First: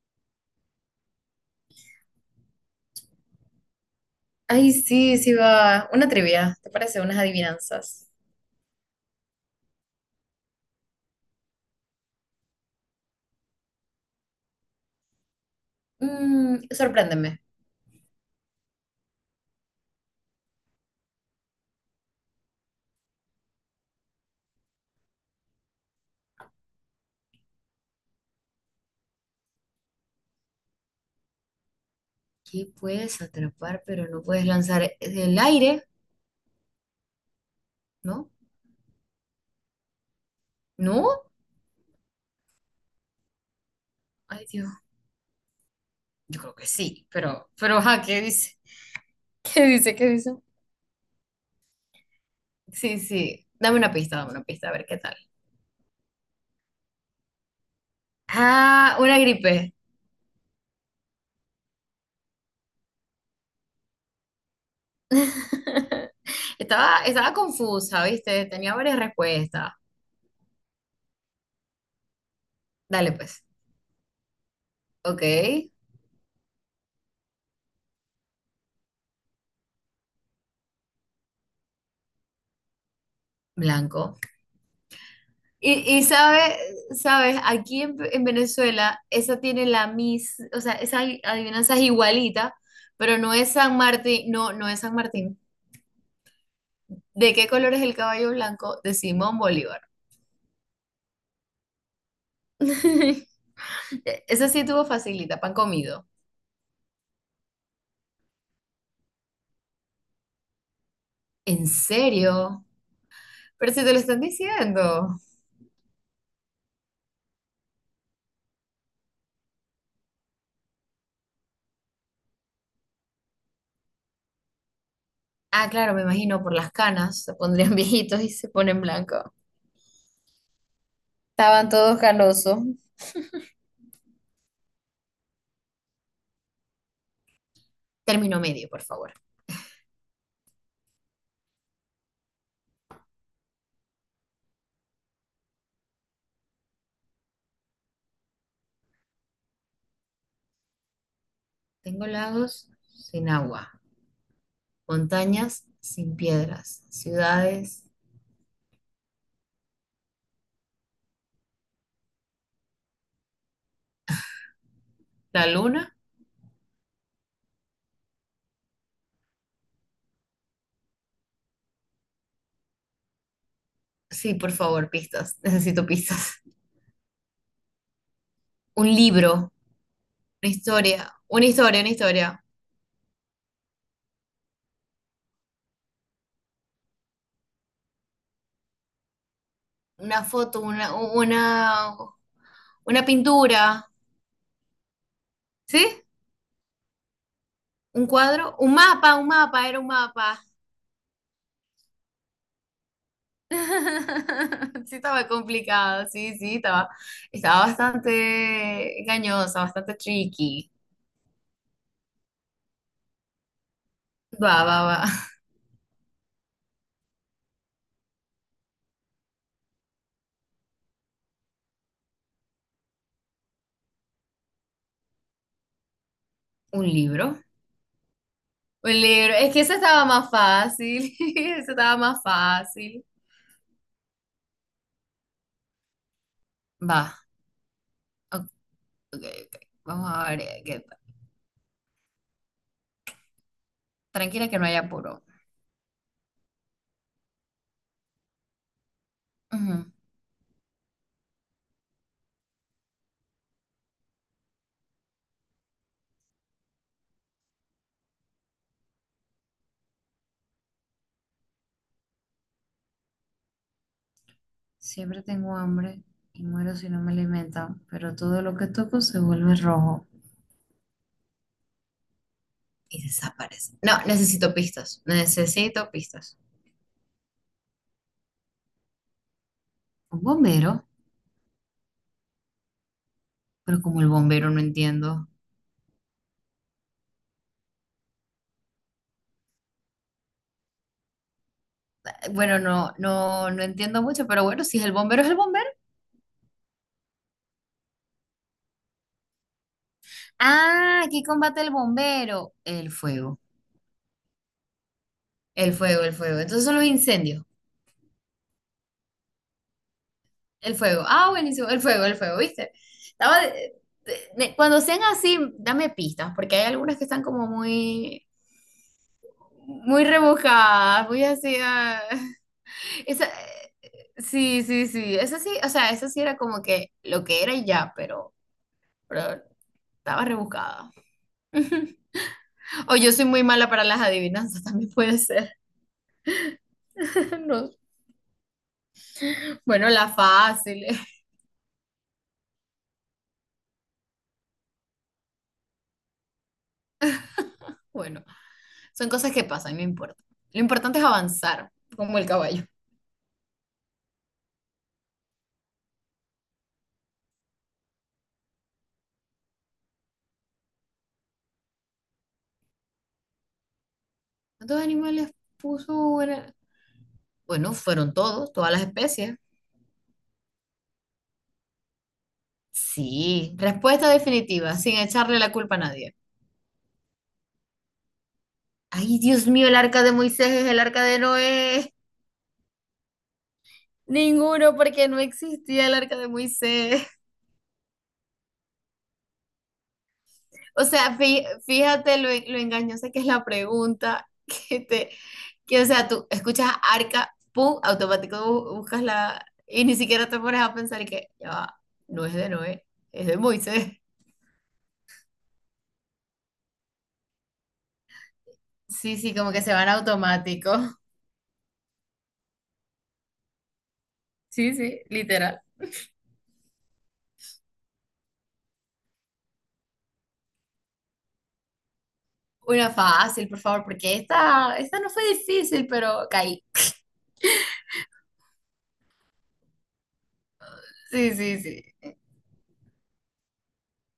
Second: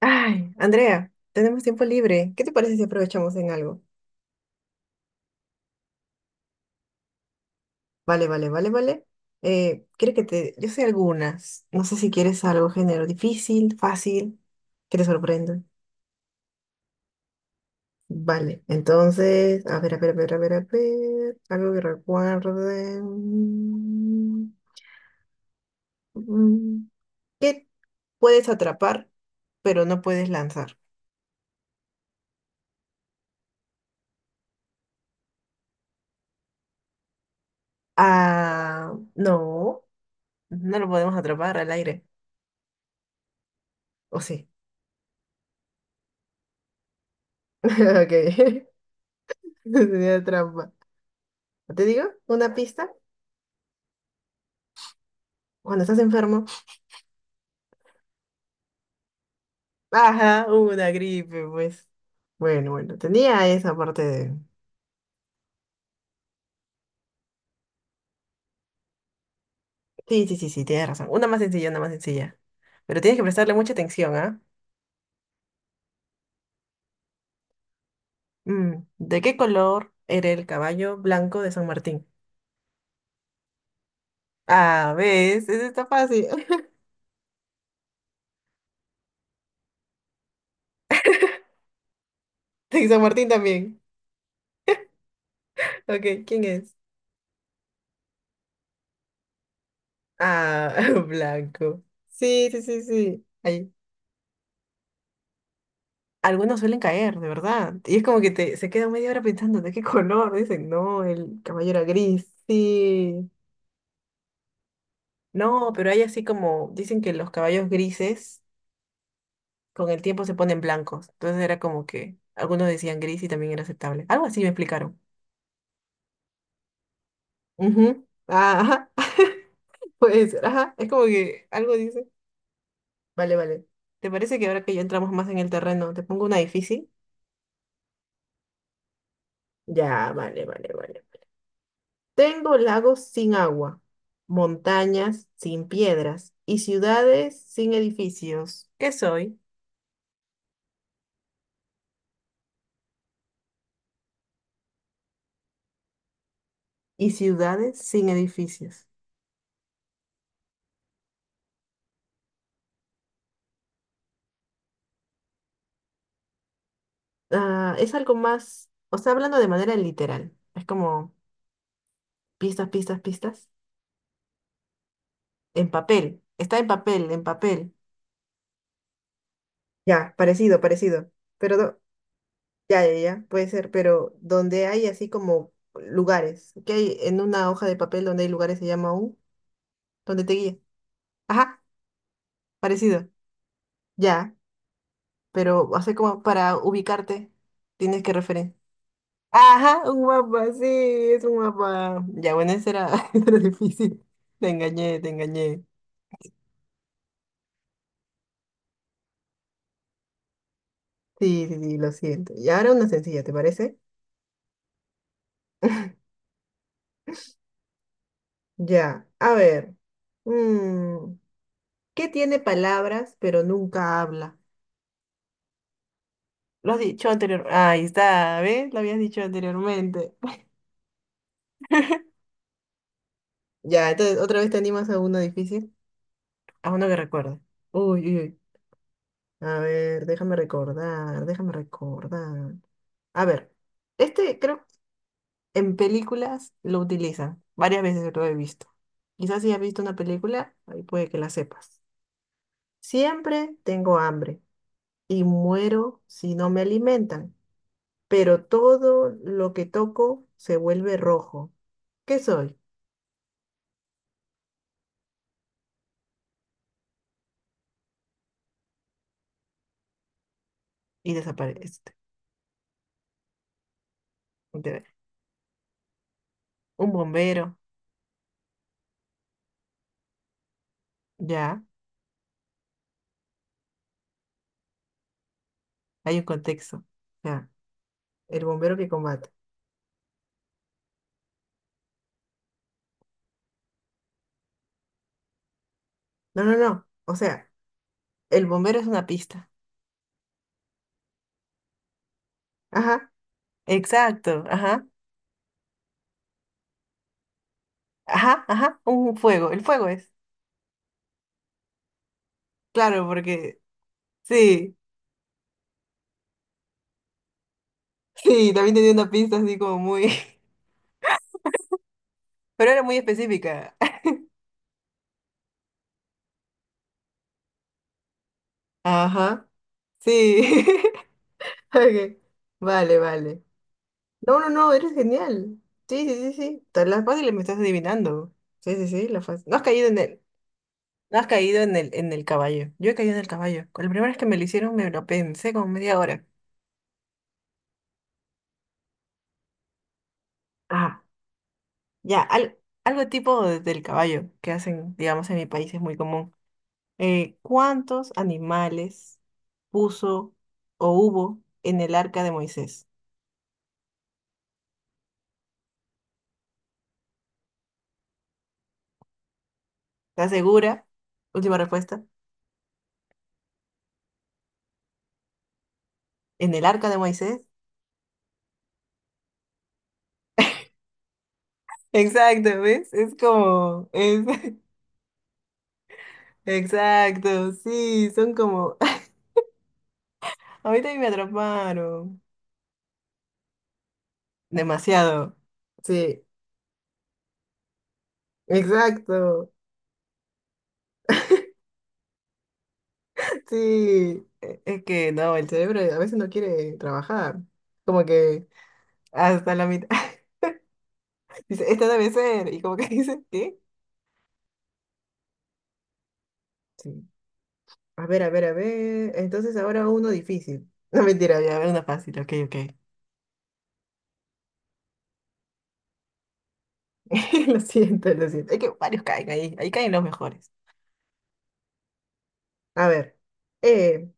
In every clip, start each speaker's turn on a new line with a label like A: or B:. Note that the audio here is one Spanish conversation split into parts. A: Ay, Andrea, tenemos tiempo libre. ¿Qué te parece si aprovechamos en algo?
B: Ay, sí, sí va. Una trivia, ¿te parece? Unas adivinanzas.
A: Vale, vale, vale, vale. Quiero que te... Yo sé algunas. No sé si quieres algo género difícil, fácil, que te sorprenda.
B: Sorpréndeme.
A: Vale, entonces, a ver, a ver, a ver, a ver, a ver. Algo que recuerde. Mm, ¿Qué puedes atrapar, pero no puedes lanzar?
B: ¿Qué puedes atrapar pero no puedes lanzar del aire? ¿No?
A: Ah, no, no lo podemos
B: ¿No?
A: atrapar al aire. ¿O
B: Ay,
A: sí?
B: Dios. Yo creo que sí, pero, ajá,
A: Ok.
B: ¿qué dice? ¿Qué dice? ¿Qué
A: Sería
B: dice?
A: trampa. ¿No? ¿Te digo? ¿Una pista?
B: Sí, sí. Dame una pista, a ver qué tal.
A: Cuando estás enfermo.
B: Ah, una gripe.
A: Ajá, una gripe, pues. Bueno, bueno, tenía esa parte de...
B: Estaba confusa, ¿viste? Tenía varias respuestas.
A: Sí, sí, sí, sí, tienes razón. Una más sencilla, una más sencilla. Pero
B: Dale,
A: tienes que
B: pues.
A: prestarle mucha atención, ¿ah?
B: Ok,
A: ¿De qué color era el caballo blanco de San Martín?
B: blanco.
A: Ah, ¿ves? Eso
B: Y,
A: está
B: y
A: fácil.
B: sabe, sabes, aquí en Venezuela, esa tiene la mis, o sea, esa adivinanza es igualita,
A: Sí, San
B: pero
A: Martín
B: no es San
A: también.
B: Martín, no, no es San Martín.
A: Ok, ¿quién es?
B: ¿De qué color es el caballo blanco de Simón Bolívar?
A: Ah, blanco. Sí, sí, sí, sí. Ahí.
B: Esa sí tuvo facilita, pan comido.
A: Algunos suelen caer, de verdad. Y es como que te, se queda media hora pensando de qué color. Dicen, no, el
B: ¿En
A: caballo era gris.
B: serio?
A: Sí.
B: Pero si te lo están diciendo.
A: No, pero hay así como, dicen que los caballos grises con el tiempo se ponen blancos. Entonces era como que algunos decían gris y también era aceptable. Algo así me explicaron.
B: Ah, claro, me imagino, por las canas, se pondrían
A: Ujú.
B: viejitos y se
A: Ah,
B: ponen
A: ajá.
B: blancos.
A: Puede ser, ajá. Es como que
B: Estaban
A: algo
B: todos
A: dice.
B: canosos.
A: Vale, vale. ¿Te parece que ahora que ya entramos más en el terreno, te pongo una difícil?
B: Término medio, por favor.
A: Ya, vale, vale, vale. Tengo lagos sin agua, montañas sin piedras y ciudades sin edificios. ¿Qué soy?
B: Tengo lagos sin agua. Montañas sin piedras,
A: Y ciudades
B: ciudades,
A: sin edificios.
B: la luna.
A: Ah, es algo más, o sea, hablando de manera literal. Es como pistas, pistas, pistas.
B: Sí, por favor, pistas.
A: En
B: Necesito
A: papel.
B: pistas.
A: Está en papel, en papel.
B: Un libro,
A: Ya,
B: una
A: parecido, parecido.
B: historia, una
A: Pero no,
B: historia, una historia,
A: ya, ya, ya, puede ser, pero donde hay así como lugares, que hay en una hoja de papel donde hay lugares se llama un,
B: una
A: donde te guía.
B: foto,
A: Ajá,
B: una
A: parecido.
B: pintura,
A: Ya, pero
B: ¿sí?
A: hace como para ubicarte, tienes
B: Un
A: que referir.
B: cuadro, un mapa, era
A: Ajá,
B: un
A: un
B: mapa.
A: mapa, sí, es un mapa. Ya, bueno, ese era, ese era difícil. Te
B: Sí,
A: engañé, te
B: estaba
A: engañé.
B: complicado, sí, sí, estaba, estaba bastante engañosa, bastante tricky.
A: Sí, sí, sí, lo siento. Y ahora una sencilla, ¿te parece?
B: Va, va, va.
A: Ya, a ver. Mm, ¿Qué tiene palabras pero nunca habla? Lo has
B: Un
A: dicho
B: libro.
A: anteriormente. Ahí está, ¿ves? Lo
B: Un
A: habías dicho
B: libro. Es que ese estaba
A: anteriormente.
B: más fácil. Ese estaba más fácil.
A: Ya, entonces, ¿otra vez te animas a uno difícil? A uno que
B: Va.
A: recuerde. Uy, uy, uy.
B: Ok, ok, ok.
A: A ver,
B: Vamos a
A: déjame
B: ver.
A: recordar, déjame recordar. A ver, este
B: Tranquila que no
A: creo
B: haya apuro.
A: que en películas lo utilizan. Varias veces lo he visto. Quizás si has
B: Ujú.
A: visto una película, ahí puede que la sepas. Siempre tengo hambre y muero si no me alimentan, pero todo lo que toco se vuelve rojo. ¿Qué soy?
B: Siempre tengo hambre y muero si no me alimentan, pero todo lo que toco se vuelve rojo
A: Y desaparece.
B: y desaparece. No, necesito
A: Te-
B: pistas. Necesito pistas.
A: Un bombero,
B: Un bombero,
A: ya,
B: pero como el bombero no entiendo.
A: hay un contexto. Ya, el bombero que combate.
B: Bueno, no, no, no entiendo mucho, pero bueno, si es el bombero, es el bombero.
A: No, no, no. O sea, el bombero es una pista.
B: Ah, ¿aquí combate el bombero? El
A: Ajá,
B: fuego.
A: exacto, ajá,
B: El fuego, el fuego. Entonces son los incendios.
A: ajá, ajá, un fuego, el fuego es,
B: El fuego. Ah, buenísimo. El fuego, ¿viste?
A: claro,
B: Estaba
A: porque
B: de-
A: sí,
B: Cuando sean así, dame pistas, porque hay algunas que están como muy,
A: sí, también tenía una pista así como
B: muy
A: muy,
B: rebuscadas, muy así. Ah.
A: pero era muy
B: Esa,
A: específica.
B: eh, sí, sí, sí. Esa sí, o sea, esa sí era como que lo que era y ya, pero
A: Ajá,
B: estaba
A: sí,
B: rebuscada.
A: ok,
B: O
A: vale,
B: yo soy
A: vale.
B: muy mala para las
A: No, no,
B: adivinanzas,
A: no,
B: también
A: eres
B: puede ser.
A: genial. Sí, sí, sí, sí, todas las fáciles me estás
B: No.
A: adivinando. Sí, sí, sí, las fáciles. No has caído
B: Bueno,
A: en
B: la
A: el,
B: fácil.
A: no has caído en el caballo. Yo he caído en el caballo. Con la primera vez que me lo hicieron me lo pensé como media hora.
B: Bueno, son cosas que pasan, no importa. Lo importante
A: Ajá.
B: es avanzar, como
A: Ya,
B: el caballo.
A: algo tipo del caballo que hacen, digamos, en mi país es muy común. ¿Cuántos animales puso o hubo en el arca de Moisés?
B: ¿Cuántos animales puso? Bueno, fueron todos, todas las especies.
A: ¿Estás segura? Última respuesta.
B: Sí, respuesta definitiva, sin echarle la culpa a nadie.
A: ¿En el arca de Moisés?
B: Ay, Dios mío, el arca de Moisés es el arca de Noé.
A: Exacto, ¿ves? Es como... Es...
B: Ninguno, porque no existía el arca de Moisés.
A: Exacto, sí, son como...
B: O
A: Ahorita me
B: sea, fíjate
A: atraparon.
B: lo engañosa que es la pregunta, que te,
A: Demasiado.
B: que, o sea,
A: Sí,
B: tú escuchas arca, pum, automático buscas la,
A: exacto.
B: y ni siquiera te pones a pensar que, ya va, no es de Noé, es de Moisés.
A: Sí. Es que no, el cerebro a veces no quiere trabajar. Como que...
B: Sí, sí, como
A: Hasta
B: que
A: la
B: se
A: mitad.
B: van automático.
A: Dice, esta debe ser. Y como que dice, ¿qué?
B: Sí, sí, literal.
A: Sí. A ver, a ver, a ver. Entonces ahora uno difícil. No mentira, ya, a ver, una fácil, ok, ok.
B: Una fácil, por favor, porque esta no fue difícil, pero caí.
A: Lo siento, lo siento. Es que varios caen ahí. Ahí caen los mejores.
B: Sí, sí, sí.
A: A ver. Eh,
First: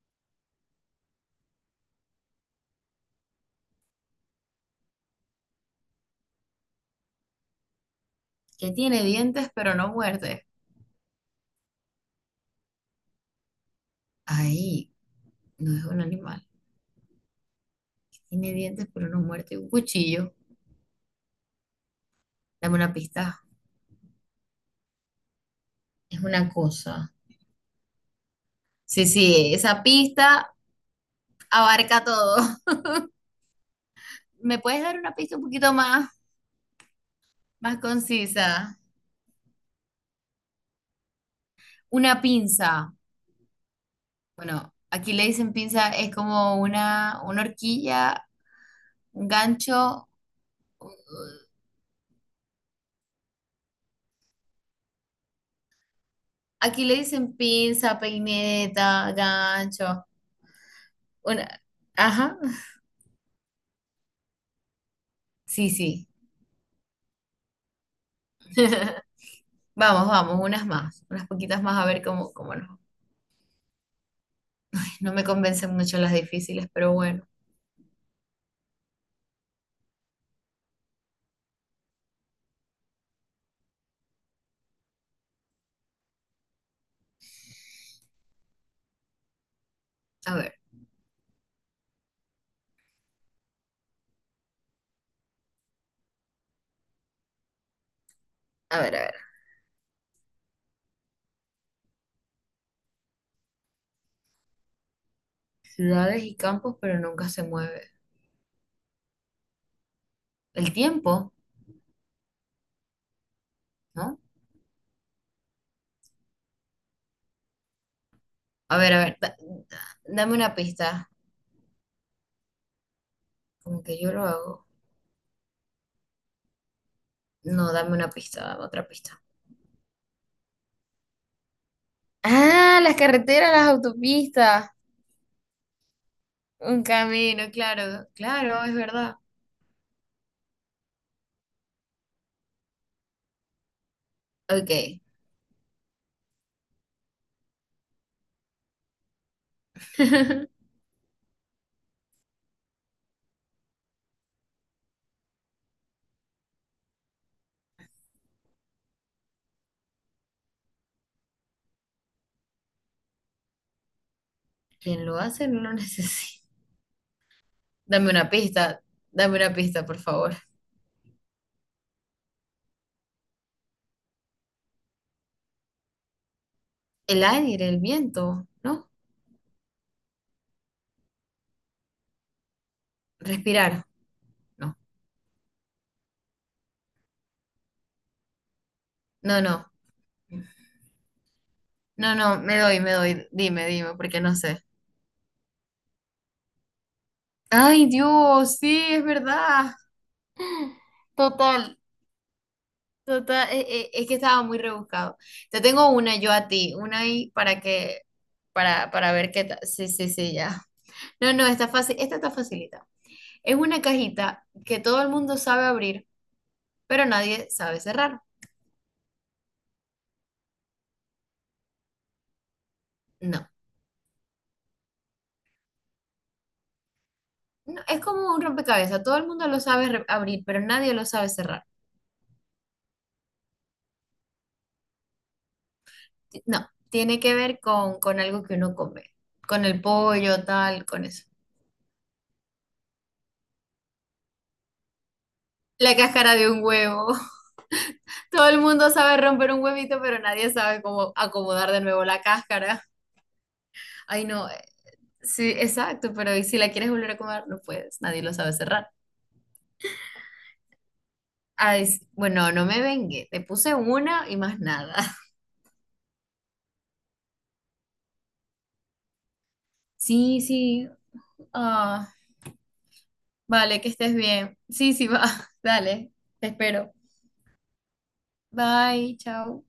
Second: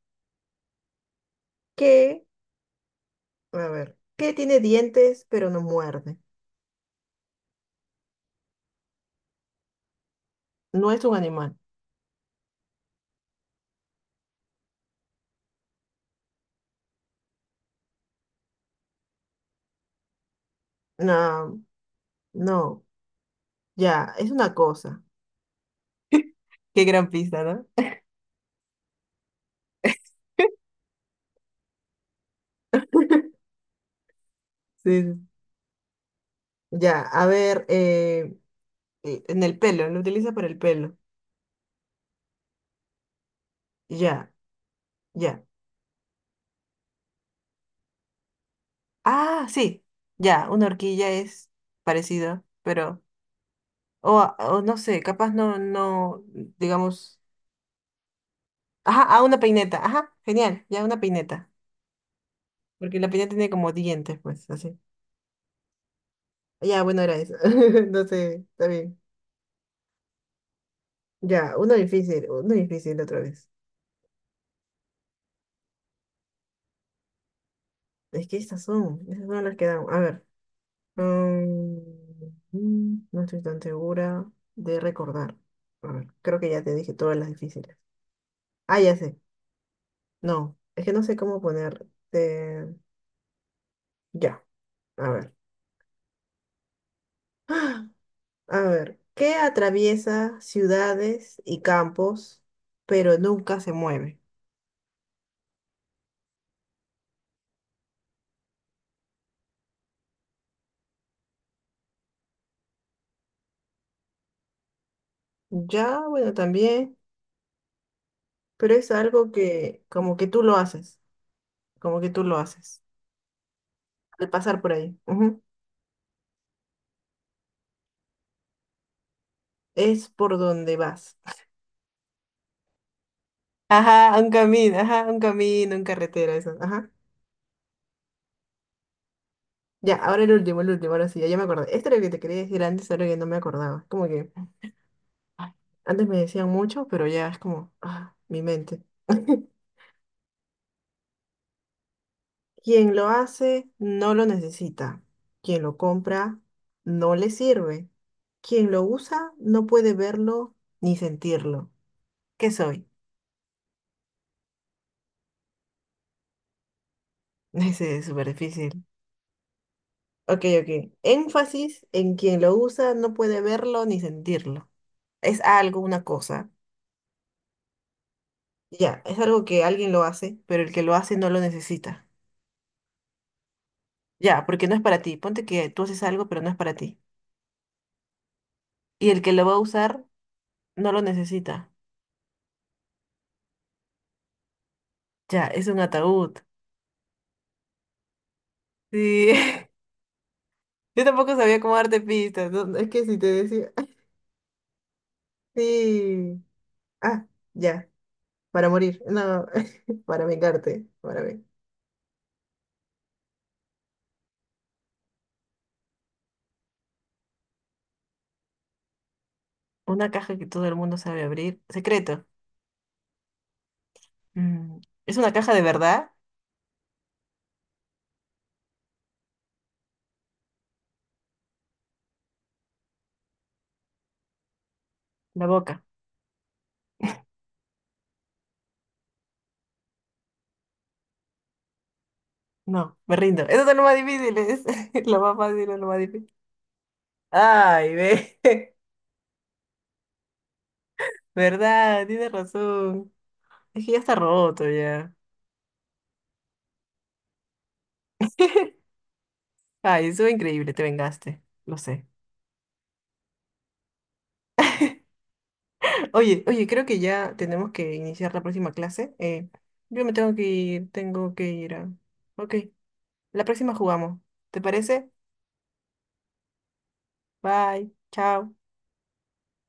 A: ¿Qué? A ver. ¿Qué tiene dientes pero no muerde?
B: Que tiene dientes, pero no muerde.
A: No es un animal.
B: Ay, no es un animal. Tiene dientes, pero no muerde. Un cuchillo.
A: No,
B: Dame
A: no.
B: una pista.
A: Ya, es una cosa.
B: Es una
A: Qué gran
B: cosa.
A: pista, ¿no?
B: Sí, sí, esa pista abarca todo. ¿Me puedes dar
A: Sí,
B: una
A: sí.
B: pista un poquito más,
A: Ya, a ver.
B: más concisa?
A: En el pelo, lo utiliza para el pelo.
B: Una pinza.
A: Ya,
B: Bueno, aquí le
A: ya.
B: dicen pinza, es como una horquilla.
A: Ah, sí,
B: Gancho,
A: ya, una horquilla es parecido, pero, o no sé, capaz no, no,
B: aquí le
A: digamos,
B: dicen pinza,
A: ajá,
B: peineta,
A: ah, una peineta,
B: gancho.
A: ajá, genial, ya una peineta,
B: Una, ajá,
A: porque la peineta tiene como dientes, pues, así.
B: sí, sí.
A: Ya, bueno, era eso, no sé, está bien.
B: Vamos, vamos, unas más, unas
A: Ya,
B: poquitas más a ver cómo,
A: uno
B: cómo nos-
A: difícil otra vez.
B: No me convencen mucho las difíciles, pero bueno,
A: Es que estas son las que dan, a ver. mm, no estoy tan segura de recordar. A ver, creo que ya te dije todas las difíciles. Ah, ya sé.
B: a ver,
A: No, es que no sé cómo ponerte. Ya, a ver. A
B: a ver, a
A: ver,
B: ver.
A: ¿qué atraviesa ciudades y campos, pero nunca se mueve?
B: Ciudades y campos, pero nunca se mueve. El tiempo, ¿no?
A: Ya, bueno, también, pero es
B: A ver,
A: algo que como que
B: dame
A: tú
B: una
A: lo haces,
B: pista,
A: como que tú lo haces
B: como que yo lo
A: al pasar
B: hago.
A: por ahí. Ujú,
B: No, dame una pista, dame otra pista.
A: es por donde vas.
B: Ah, las carreteras, las autopistas.
A: Ajá, un camino, en carretera, eso.
B: Un
A: Ajá.
B: camino, claro, claro, es verdad.
A: Ya, ahora el último, ahora sí, ya, ya me acordé. Este era el que te quería decir antes, ahora que no me acordaba. Como que
B: Ok.
A: ay, antes me decían mucho, pero ya es como, ah, mi mente. Quien lo hace no lo necesita. Quien lo compra no le sirve. Quien lo usa no puede verlo ni sentirlo. ¿Qué soy?
B: Quien lo hace no lo necesita.
A: Ese es
B: Dame
A: súper
B: una pista,
A: difícil.
B: dame una pista, por favor.
A: Ok, ok. Énfasis en quien lo usa no puede verlo ni sentirlo. Es algo, una cosa.
B: El aire, el viento, ¿no?
A: Ya, es algo que alguien lo hace, pero el que lo hace no lo necesita.
B: Respirar,
A: Ya, porque no
B: no.
A: es para ti. Ponte que tú haces algo, pero no es para ti. Y el que
B: No,
A: lo va a
B: no.
A: usar no lo necesita.
B: No, no, me doy, me doy. Dime, dime, porque no sé.
A: Ya, es un ataúd.
B: Ay, Dios, sí, es
A: Sí.
B: verdad.
A: Yo tampoco sabía
B: Total,
A: cómo darte pistas, ¿no? Es que si te
B: total.
A: decía,
B: Es, que estaba muy rebuscado. Te tengo una yo
A: sí.
B: a ti, una
A: Ah,
B: ahí para
A: ya,
B: que,
A: para morir.
B: para ver qué
A: No,
B: tal. Sí, sí,
A: para
B: sí, ya.
A: vengarte.
B: No, no, está fácil, esta está facilita. Es una cajita que todo el mundo sabe abrir pero nadie sabe cerrar.
A: Una caja que todo el mundo sabe abrir. Secreto.
B: No,
A: Mm, ¿Es una caja de verdad?
B: no, es como un rompecabezas, todo el mundo lo sabe abrir, pero nadie lo sabe cerrar.
A: La boca.
B: No, tiene que ver con algo que uno come, con el pollo, tal, con eso.
A: No, me rindo. Eso es lo más difícil. Es lo más fácil es lo
B: La
A: más difícil.
B: cáscara de un huevo.
A: Ay, ve.
B: Todo el mundo sabe romper un huevito, pero nadie sabe cómo acomodar de nuevo
A: ¿Verdad?
B: la
A: Tienes
B: cáscara.
A: razón. Es que ya está
B: Ay, no,
A: roto ya.
B: sí, exacto, pero ¿y si la quieres volver a comer? No puedes, nadie lo sabe cerrar.
A: Ay, eso es increíble, te vengaste, lo
B: Ay,
A: sé.
B: bueno, no me vengue, te puse una y más nada.
A: Oye, oye, creo que ya tenemos que iniciar la próxima clase. Yo me
B: Sí, sí.
A: tengo que ir a...
B: ah,
A: Ok, la próxima
B: Vale, que estés
A: jugamos.
B: bien.
A: ¿Te
B: Sí, sí,
A: parece?
B: va. Dale, te espero.
A: Bye, chao.
B: Bye, chao.